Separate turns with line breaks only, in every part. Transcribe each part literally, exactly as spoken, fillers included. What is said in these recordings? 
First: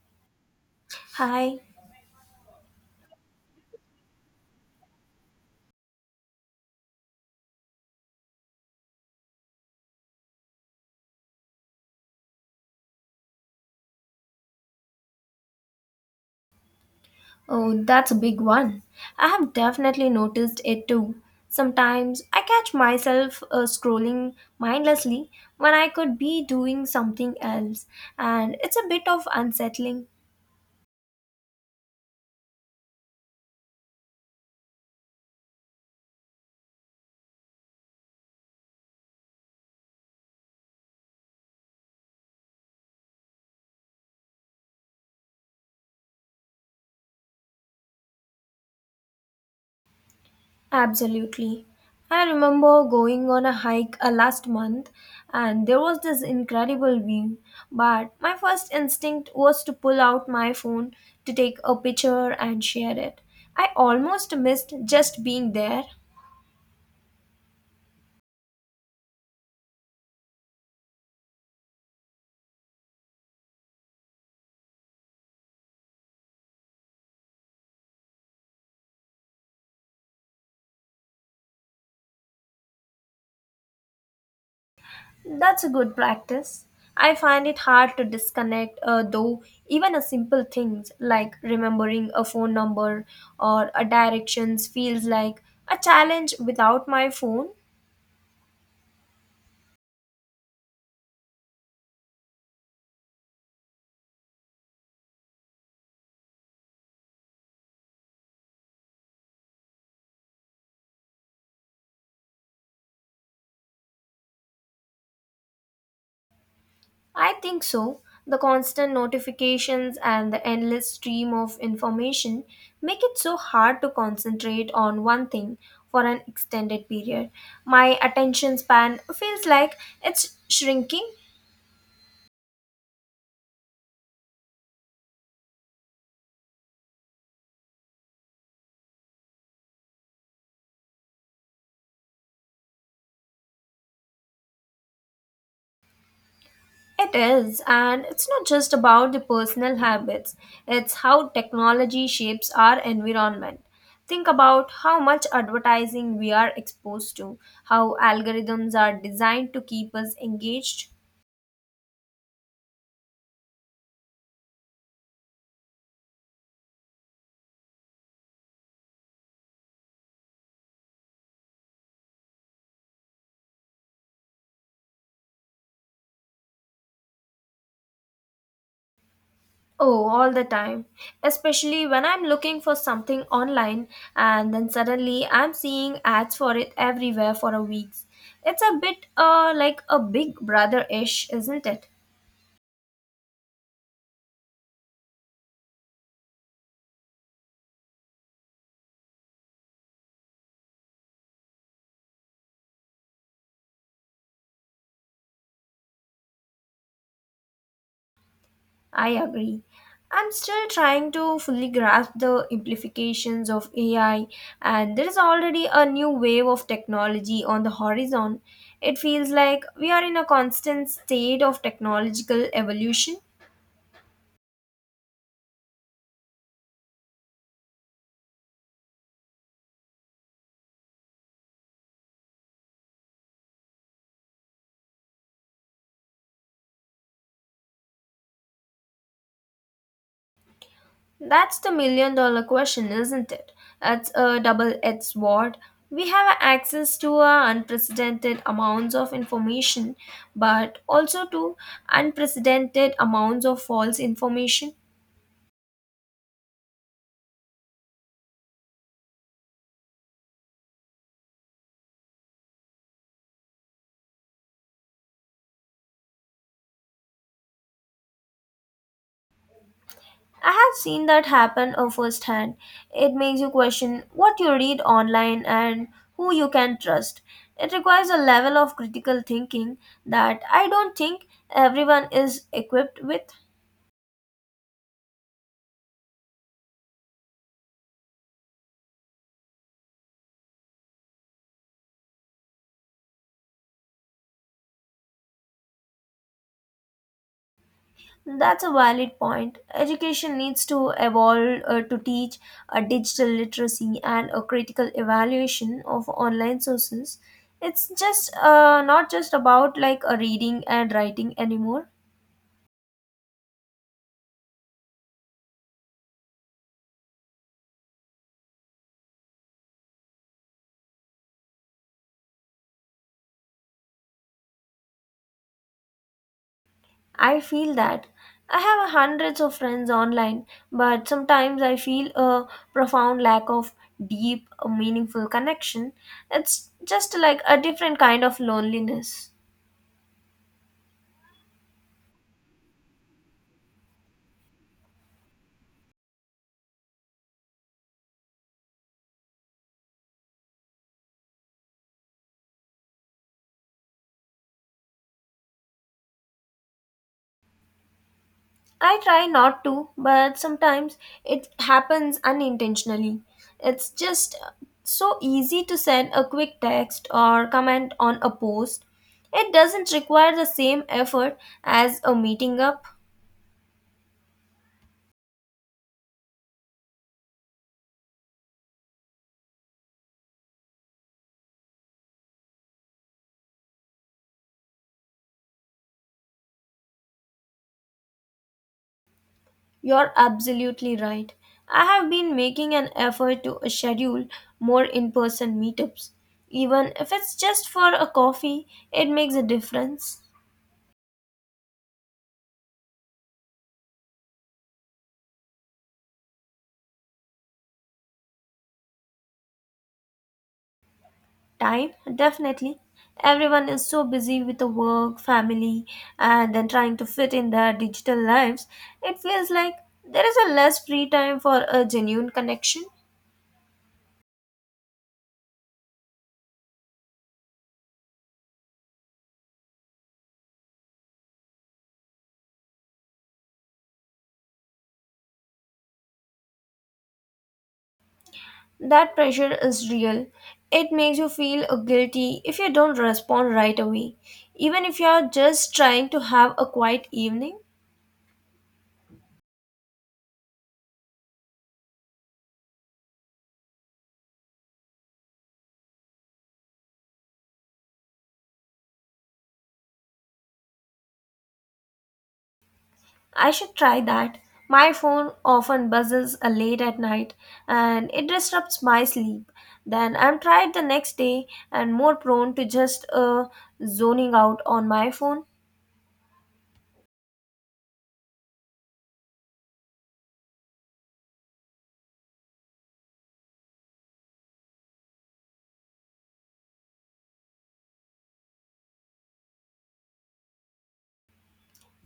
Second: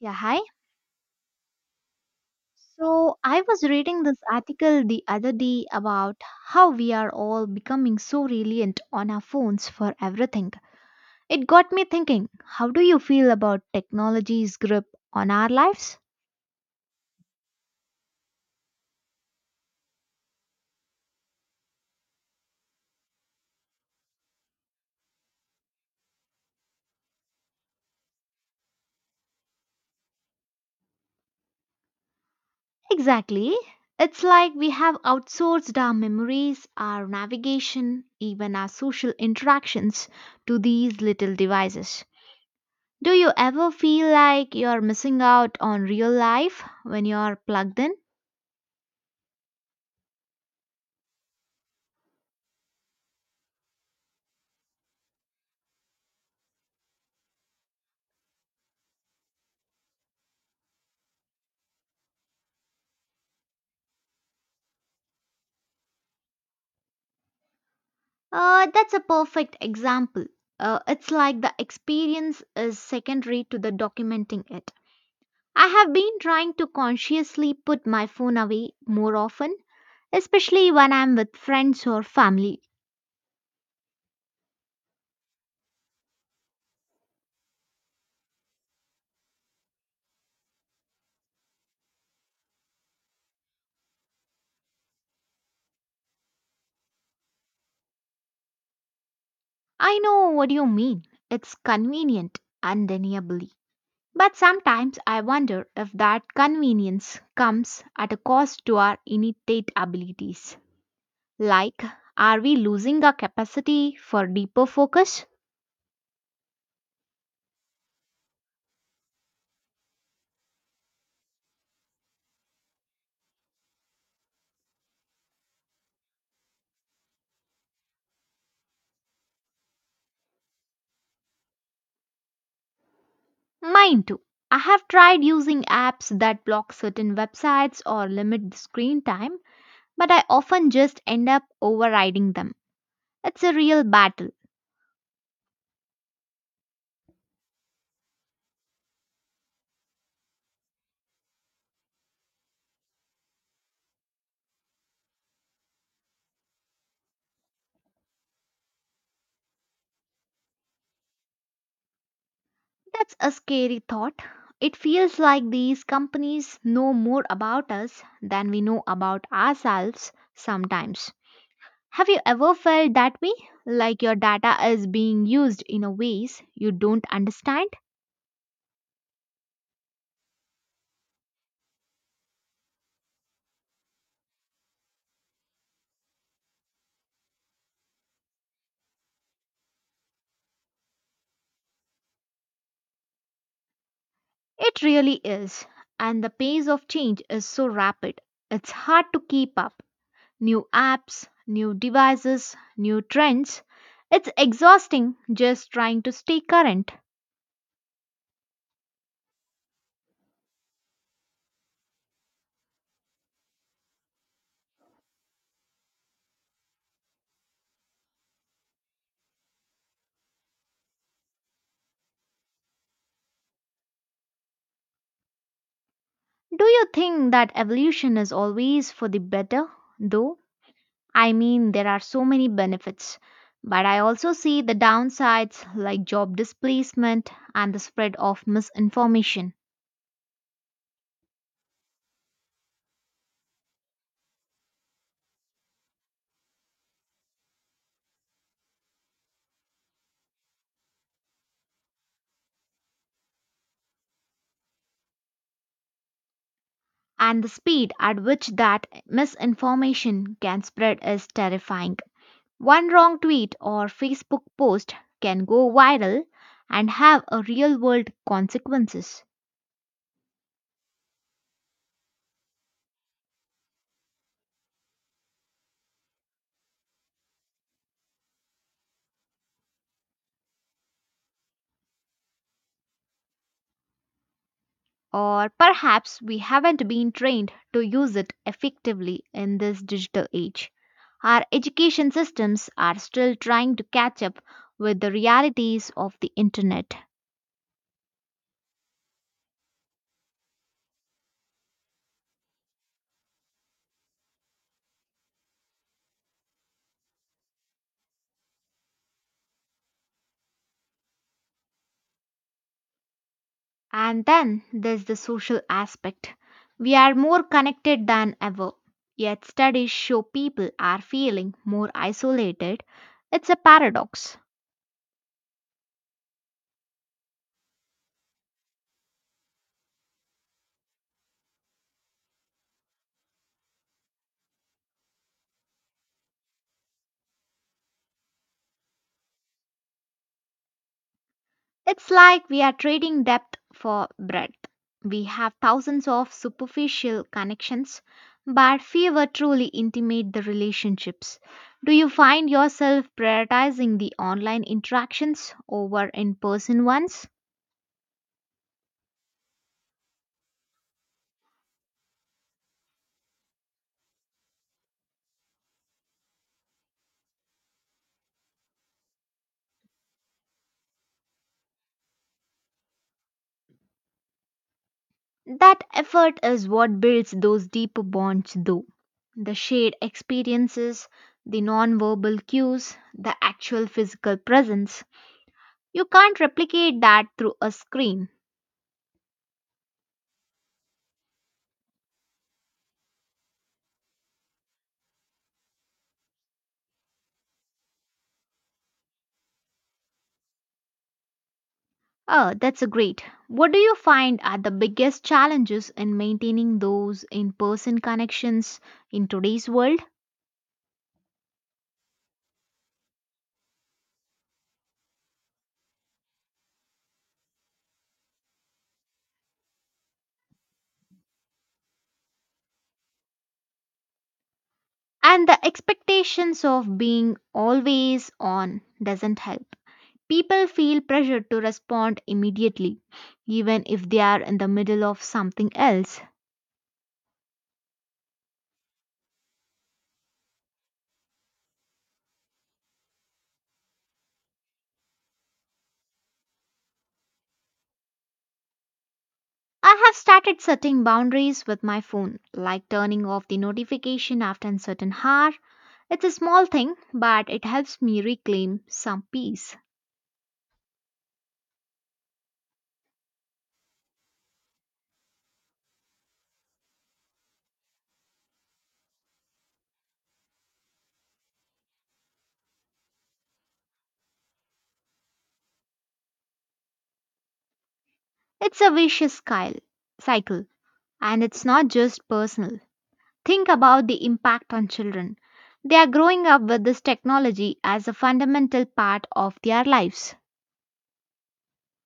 Yeah, hi.
Hi.
So I was reading this article the other day about how we are all becoming so reliant on our phones for everything. It got me thinking, how do you feel about technology's grip on our lives?
Oh, that's a big one. I have definitely noticed it too. Sometimes I catch myself uh, scrolling mindlessly when I could be doing something else, and it's a bit of unsettling.
Exactly. It's like we have outsourced our memories, our navigation, even our social interactions to these little devices. Do you ever feel like you're missing out on real life when you're plugged in?
Absolutely. I remember going on a hike uh, last month and there was this incredible view, but my first instinct was to pull out my phone to take a picture and share it. I almost missed just being there.
Uh, that's a perfect example. Uh, it's like the experience is secondary to the documenting it. I have been trying to consciously put my phone away more often, especially when I'm with friends or family.
That's a good practice. I find it hard to disconnect, uh, though, even a simple things like remembering a phone number or a directions feels like a challenge without my phone.
I know what you mean. It's convenient, undeniably. But sometimes I wonder if that convenience comes at a cost to our innate abilities. Like, are we losing our capacity for deeper focus?
I think so. The constant notifications and the endless stream of information make it so hard to concentrate on one thing for an extended period. My attention span feels like it's shrinking.
Mine too. I have tried using apps that block certain websites or limit the screen time, but I often just end up overriding them. It's a real battle.
It is, and it's not just about the personal habits, it's how technology shapes our environment. Think about how much advertising we are exposed to, how algorithms are designed to keep us engaged.
That's a scary thought. It feels like these companies know more about us than we know about ourselves sometimes. Have you ever felt that way? Like your data is being used in a ways you don't understand?
Oh, all the time. Especially when I'm looking for something online and then suddenly I'm seeing ads for it everywhere for a week. It's a bit uh, like a big brother ish, isn't it?
It really is. And the pace of change is so rapid, it's hard to keep up. New apps, new devices, new trends. It's exhausting just trying to stay current.
I agree. I'm still trying to fully grasp the implications of A I, and there is already a new wave of technology on the horizon. It feels like we are in a constant state of technological evolution.
Do you think that evolution is always for the better, though? I mean, there are so many benefits. But I also see the downsides like job displacement and the spread of misinformation.
That's the million dollar question, isn't it? That's a double edged sword. We have access to uh, unprecedented amounts of information, but also to unprecedented amounts of false information.
And the speed at which that misinformation can spread is terrifying. One wrong tweet or Facebook post can go viral and have a real world consequences.
I have seen that happen uh, firsthand. It makes you question what you read online and who you can trust. It requires a level of critical thinking that I don't think everyone is equipped with.
Or perhaps we haven't been trained to use it effectively in this digital age. Our education systems are still trying to catch up with the realities of the internet.
That's a valid point. Education needs to evolve uh, to teach a digital literacy and a critical evaluation of online sources. It's just uh, not just about like a reading and writing anymore.
And then there's the social aspect. We are more connected than ever, yet studies show people are feeling more isolated. It's a paradox.
I feel that. I have hundreds of friends online, but sometimes I feel a profound lack of deep, meaningful connection. It's just like a different kind of loneliness.
It's like we are trading depth for breadth. We have thousands of superficial connections, but fewer truly intimate the relationships. Do you find yourself prioritizing the online interactions over in person ones?
I try not to, but sometimes it happens unintentionally. It's just so easy to send a quick text or comment on a post. It doesn't require the same effort as a meeting up.
That effort is what builds those deeper bonds, though. The shared experiences, the non-verbal cues, the actual physical presence. You can't replicate that through a screen.
You're absolutely right. I have been making an effort to schedule more in person meetups. Even if it's just for a coffee, it makes a difference.
Oh, that's a great. What do you find are the biggest challenges in maintaining those in person connections in today's world?
Time, definitely. Everyone is so busy with the work, family, and then trying to fit in their digital lives. It feels like there is a less free time for a genuine connection.
And the expectations of being always on doesn't help. People feel pressure to respond immediately, even if they are in the middle of something else.
That pressure is real. It makes you feel guilty if you don't respond right away, even if you are just trying to have a quiet evening.
I have started setting boundaries with my phone, like turning off the notification after a certain hour. It's a small thing, but it helps me reclaim some peace.
I should try that. My phone often buzzes uh, late at night and it disrupts my sleep. Then I'm tired the next day and more prone to just uh, zoning out on my phone.
It's a vicious cy- cycle, and it's not just personal. Think about the impact on children. They are growing up with this technology as a fundamental part of their lives.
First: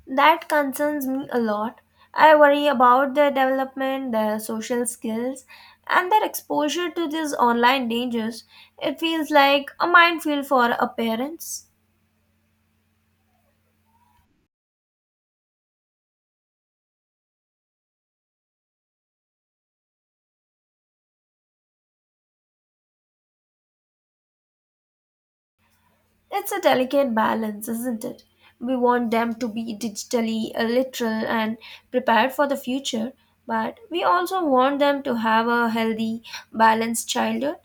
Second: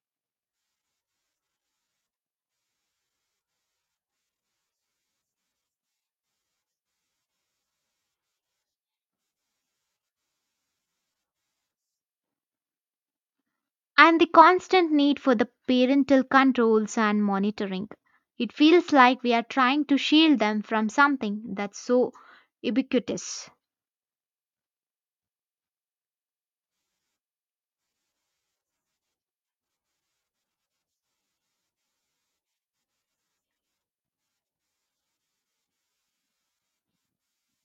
That concerns me a lot. I worry about their development, their social skills, and their exposure to these online dangers. It feels like a minefield for our parents.
And the constant need for the parental controls and monitoring. It feels like we are trying to shield them from something that's so ubiquitous.
It's a delicate balance, isn't it? We want them to be digitally literal and prepared for the future, but we also want them to have a healthy, balanced childhood.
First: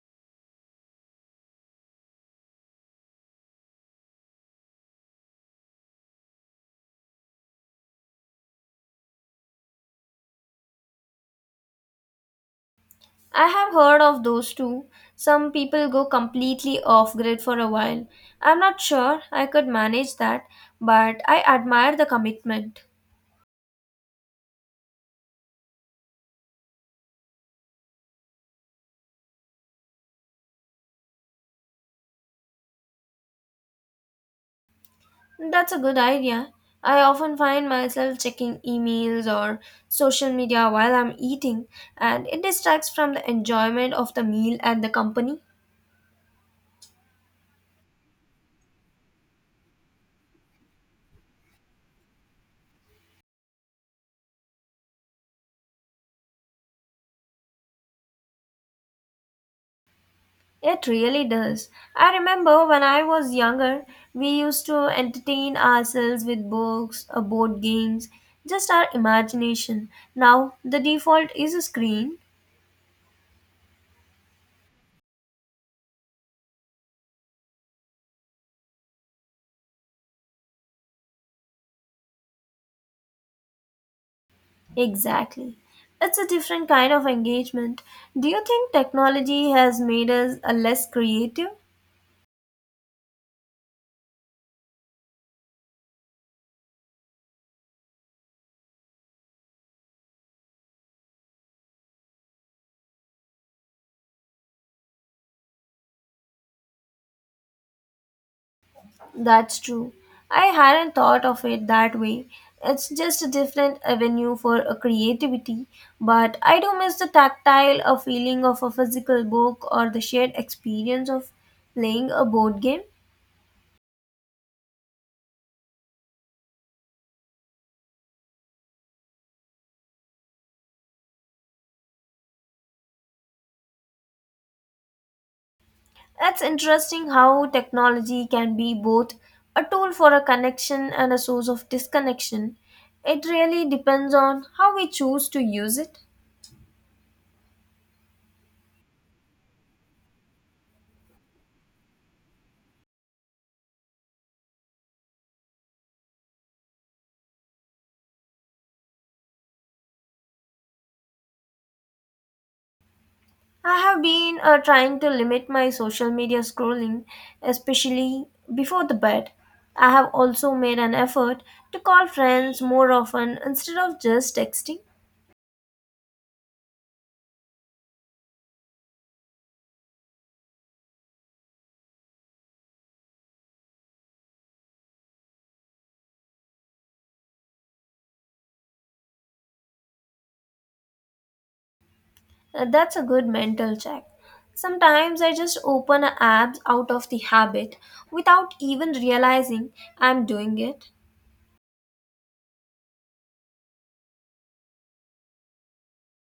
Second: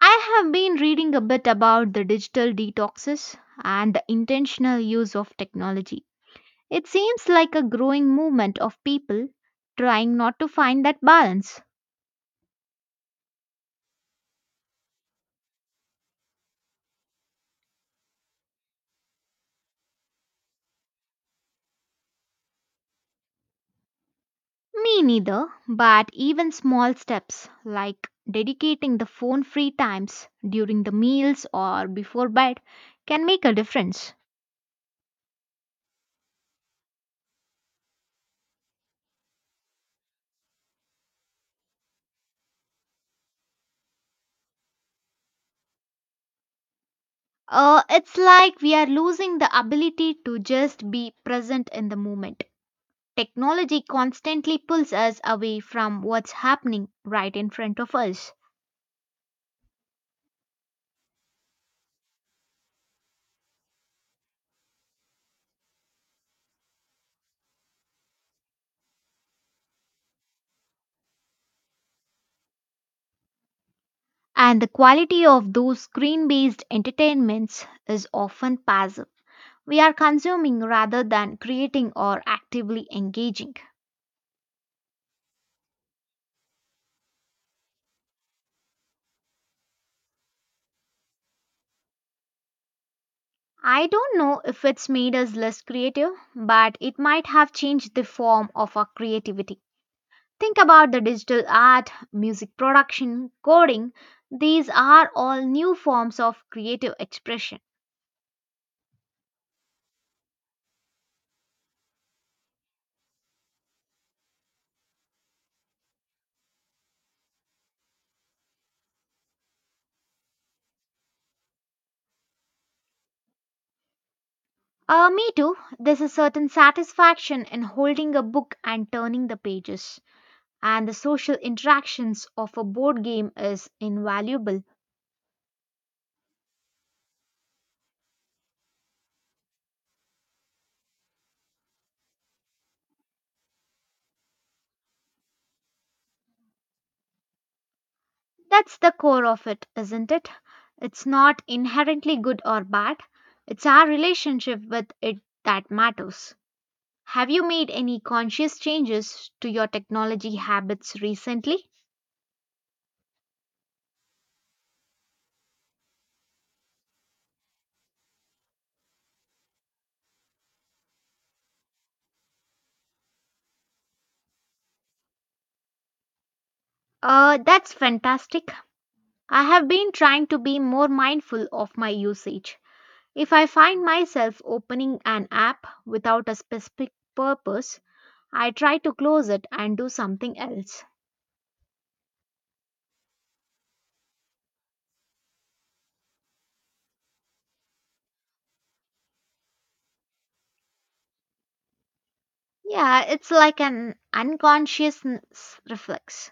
I have been reading a bit about the digital detoxes and the intentional use of technology. It seems like a growing movement of people trying not to find that balance.
I have heard of those too. Some people go completely off grid for a while. I'm not sure I could manage that, but I admire the commitment.
Me neither, but even small steps like dedicating the phone free times during the meals or before bed can make a difference.
That's a good idea. I often find myself checking emails or social media while I'm eating, and it distracts from the enjoyment of the meal and the company.
Uh, it's like we are losing the ability to just be present in the moment. Technology constantly pulls us away from what's happening right in front of us.
It really does. I remember when I was younger, we used to entertain ourselves with books or board games, just our imagination. Now, the default is a screen.
And the quality of those screen based entertainments is often passive. We are consuming rather than creating or actively engaging.
Exactly. It's a different kind of engagement. Do you think technology has made us a less creative?
I don't know if it's made us less creative, but it might have changed the form of our creativity. Think about the digital art, music production, coding. These are all new forms of creative expression.
That's true. I hadn't thought of it that way. It's just a different avenue for a creativity, but I do miss the tactile a feeling of a physical book or the shared experience of playing a board game.
Uh, me too. There's a certain satisfaction in holding a book and turning the pages. And the social interactions of a board game is invaluable.
It's interesting how technology can be both a tool for a connection and a source of disconnection. It really depends on how we choose to use it.
That's the core of it, isn't it? It's not inherently good or bad, it's our relationship with it that matters. Have you made any conscious changes to your technology habits recently?
I have been uh, trying to limit my social media scrolling, especially before the bed. I have also made an effort to call friends more often instead of just texting.
Uh, that's fantastic. I have been trying to be more mindful of my usage. If I find myself opening an app without a specific purpose, I try to close it and do something else.
Uh, that's a good mental check. Sometimes I just open a apps out of the habit without even realizing I'm doing it.
Yeah, it's like an unconscious n- s- reflex.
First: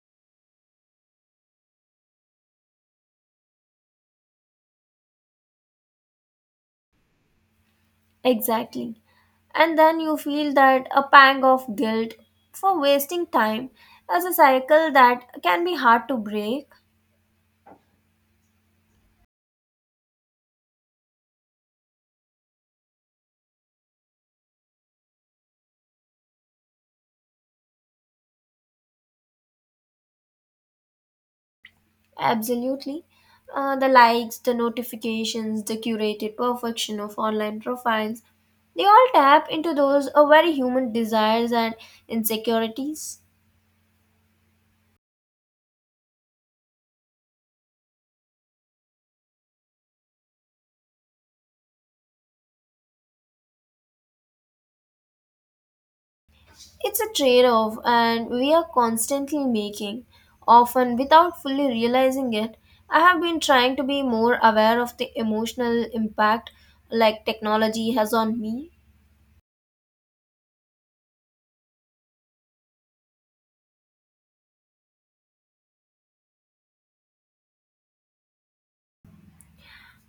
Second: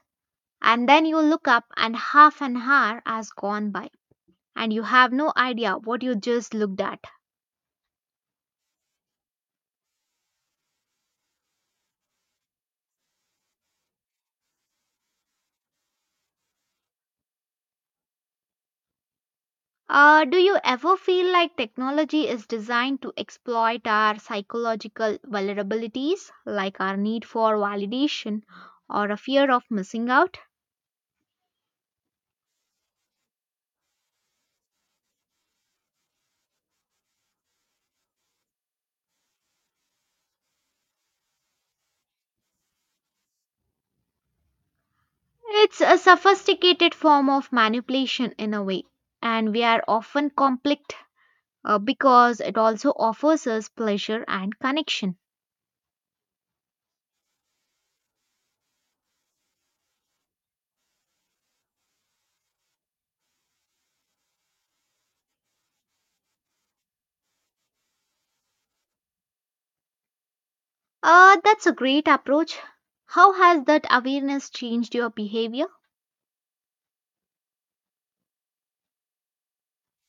And then you look up and half an hour has gone by and you have no idea what you just looked at.
Exactly. And then you feel that a pang of guilt for wasting time as a cycle that can be hard to break.
Uh, do you ever feel like technology is designed to exploit our psychological vulnerabilities, like our need for validation or a fear of missing out?
Absolutely. Uh, the likes, the notifications, the curated perfection of online profiles, they all tap into those uh, very human desires and insecurities.
It's a sophisticated form of manipulation in a way, and we are often conflict uh, because it also offers us pleasure and connection.
It's a trade off, and we are constantly making, often without fully realizing it. I have been trying to be more aware of the emotional impact like technology has on me.
Uh, that's a great approach. How has that awareness changed your behavior?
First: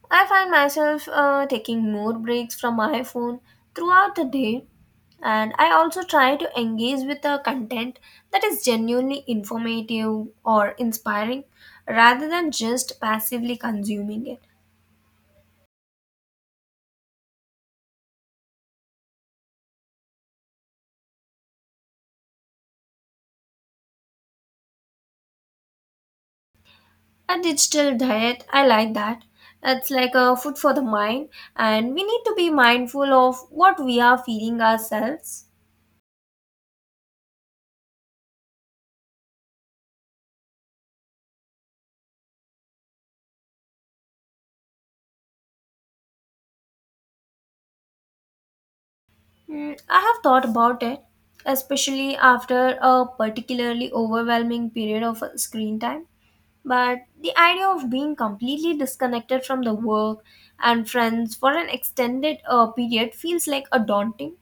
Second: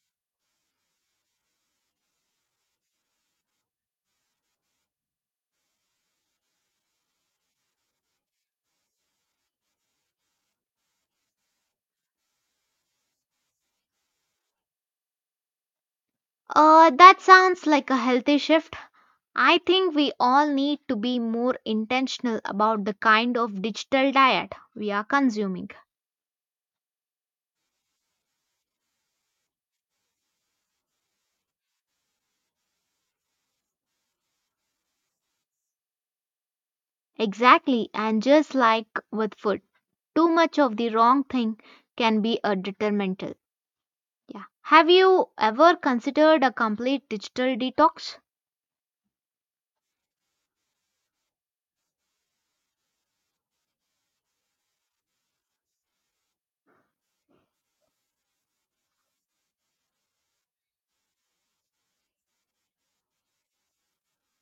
I find myself uh, taking more breaks from my phone throughout the day, and I also try to engage with the content that is genuinely informative or inspiring rather than just passively consuming it.
Uh, that sounds like a healthy shift. I think we all need to be more intentional about the kind of digital diet we are consuming.
A digital diet, I like that. It's like a food for the mind, and we need to be mindful of what we are feeding ourselves.
Exactly, and just like with food, too much of the wrong thing can be a detrimental. Yeah. Have you ever considered a complete digital detox?
Mm, I have thought about it, especially after a particularly overwhelming period of uh, screen time. But the idea of being completely disconnected from the work and friends for an extended uh, period feels like a daunting.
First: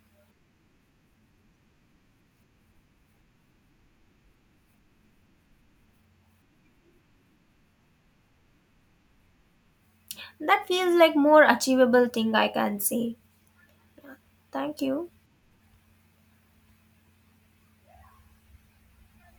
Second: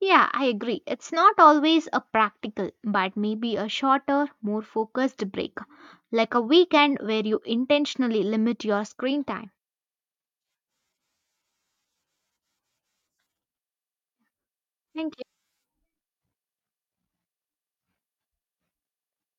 Yeah, I agree. It's not always a practical, but maybe a shorter, more focused break, like a weekend where you intentionally limit your screen time.
That feels like more achievable thing I can say. Thank you.
Thank you.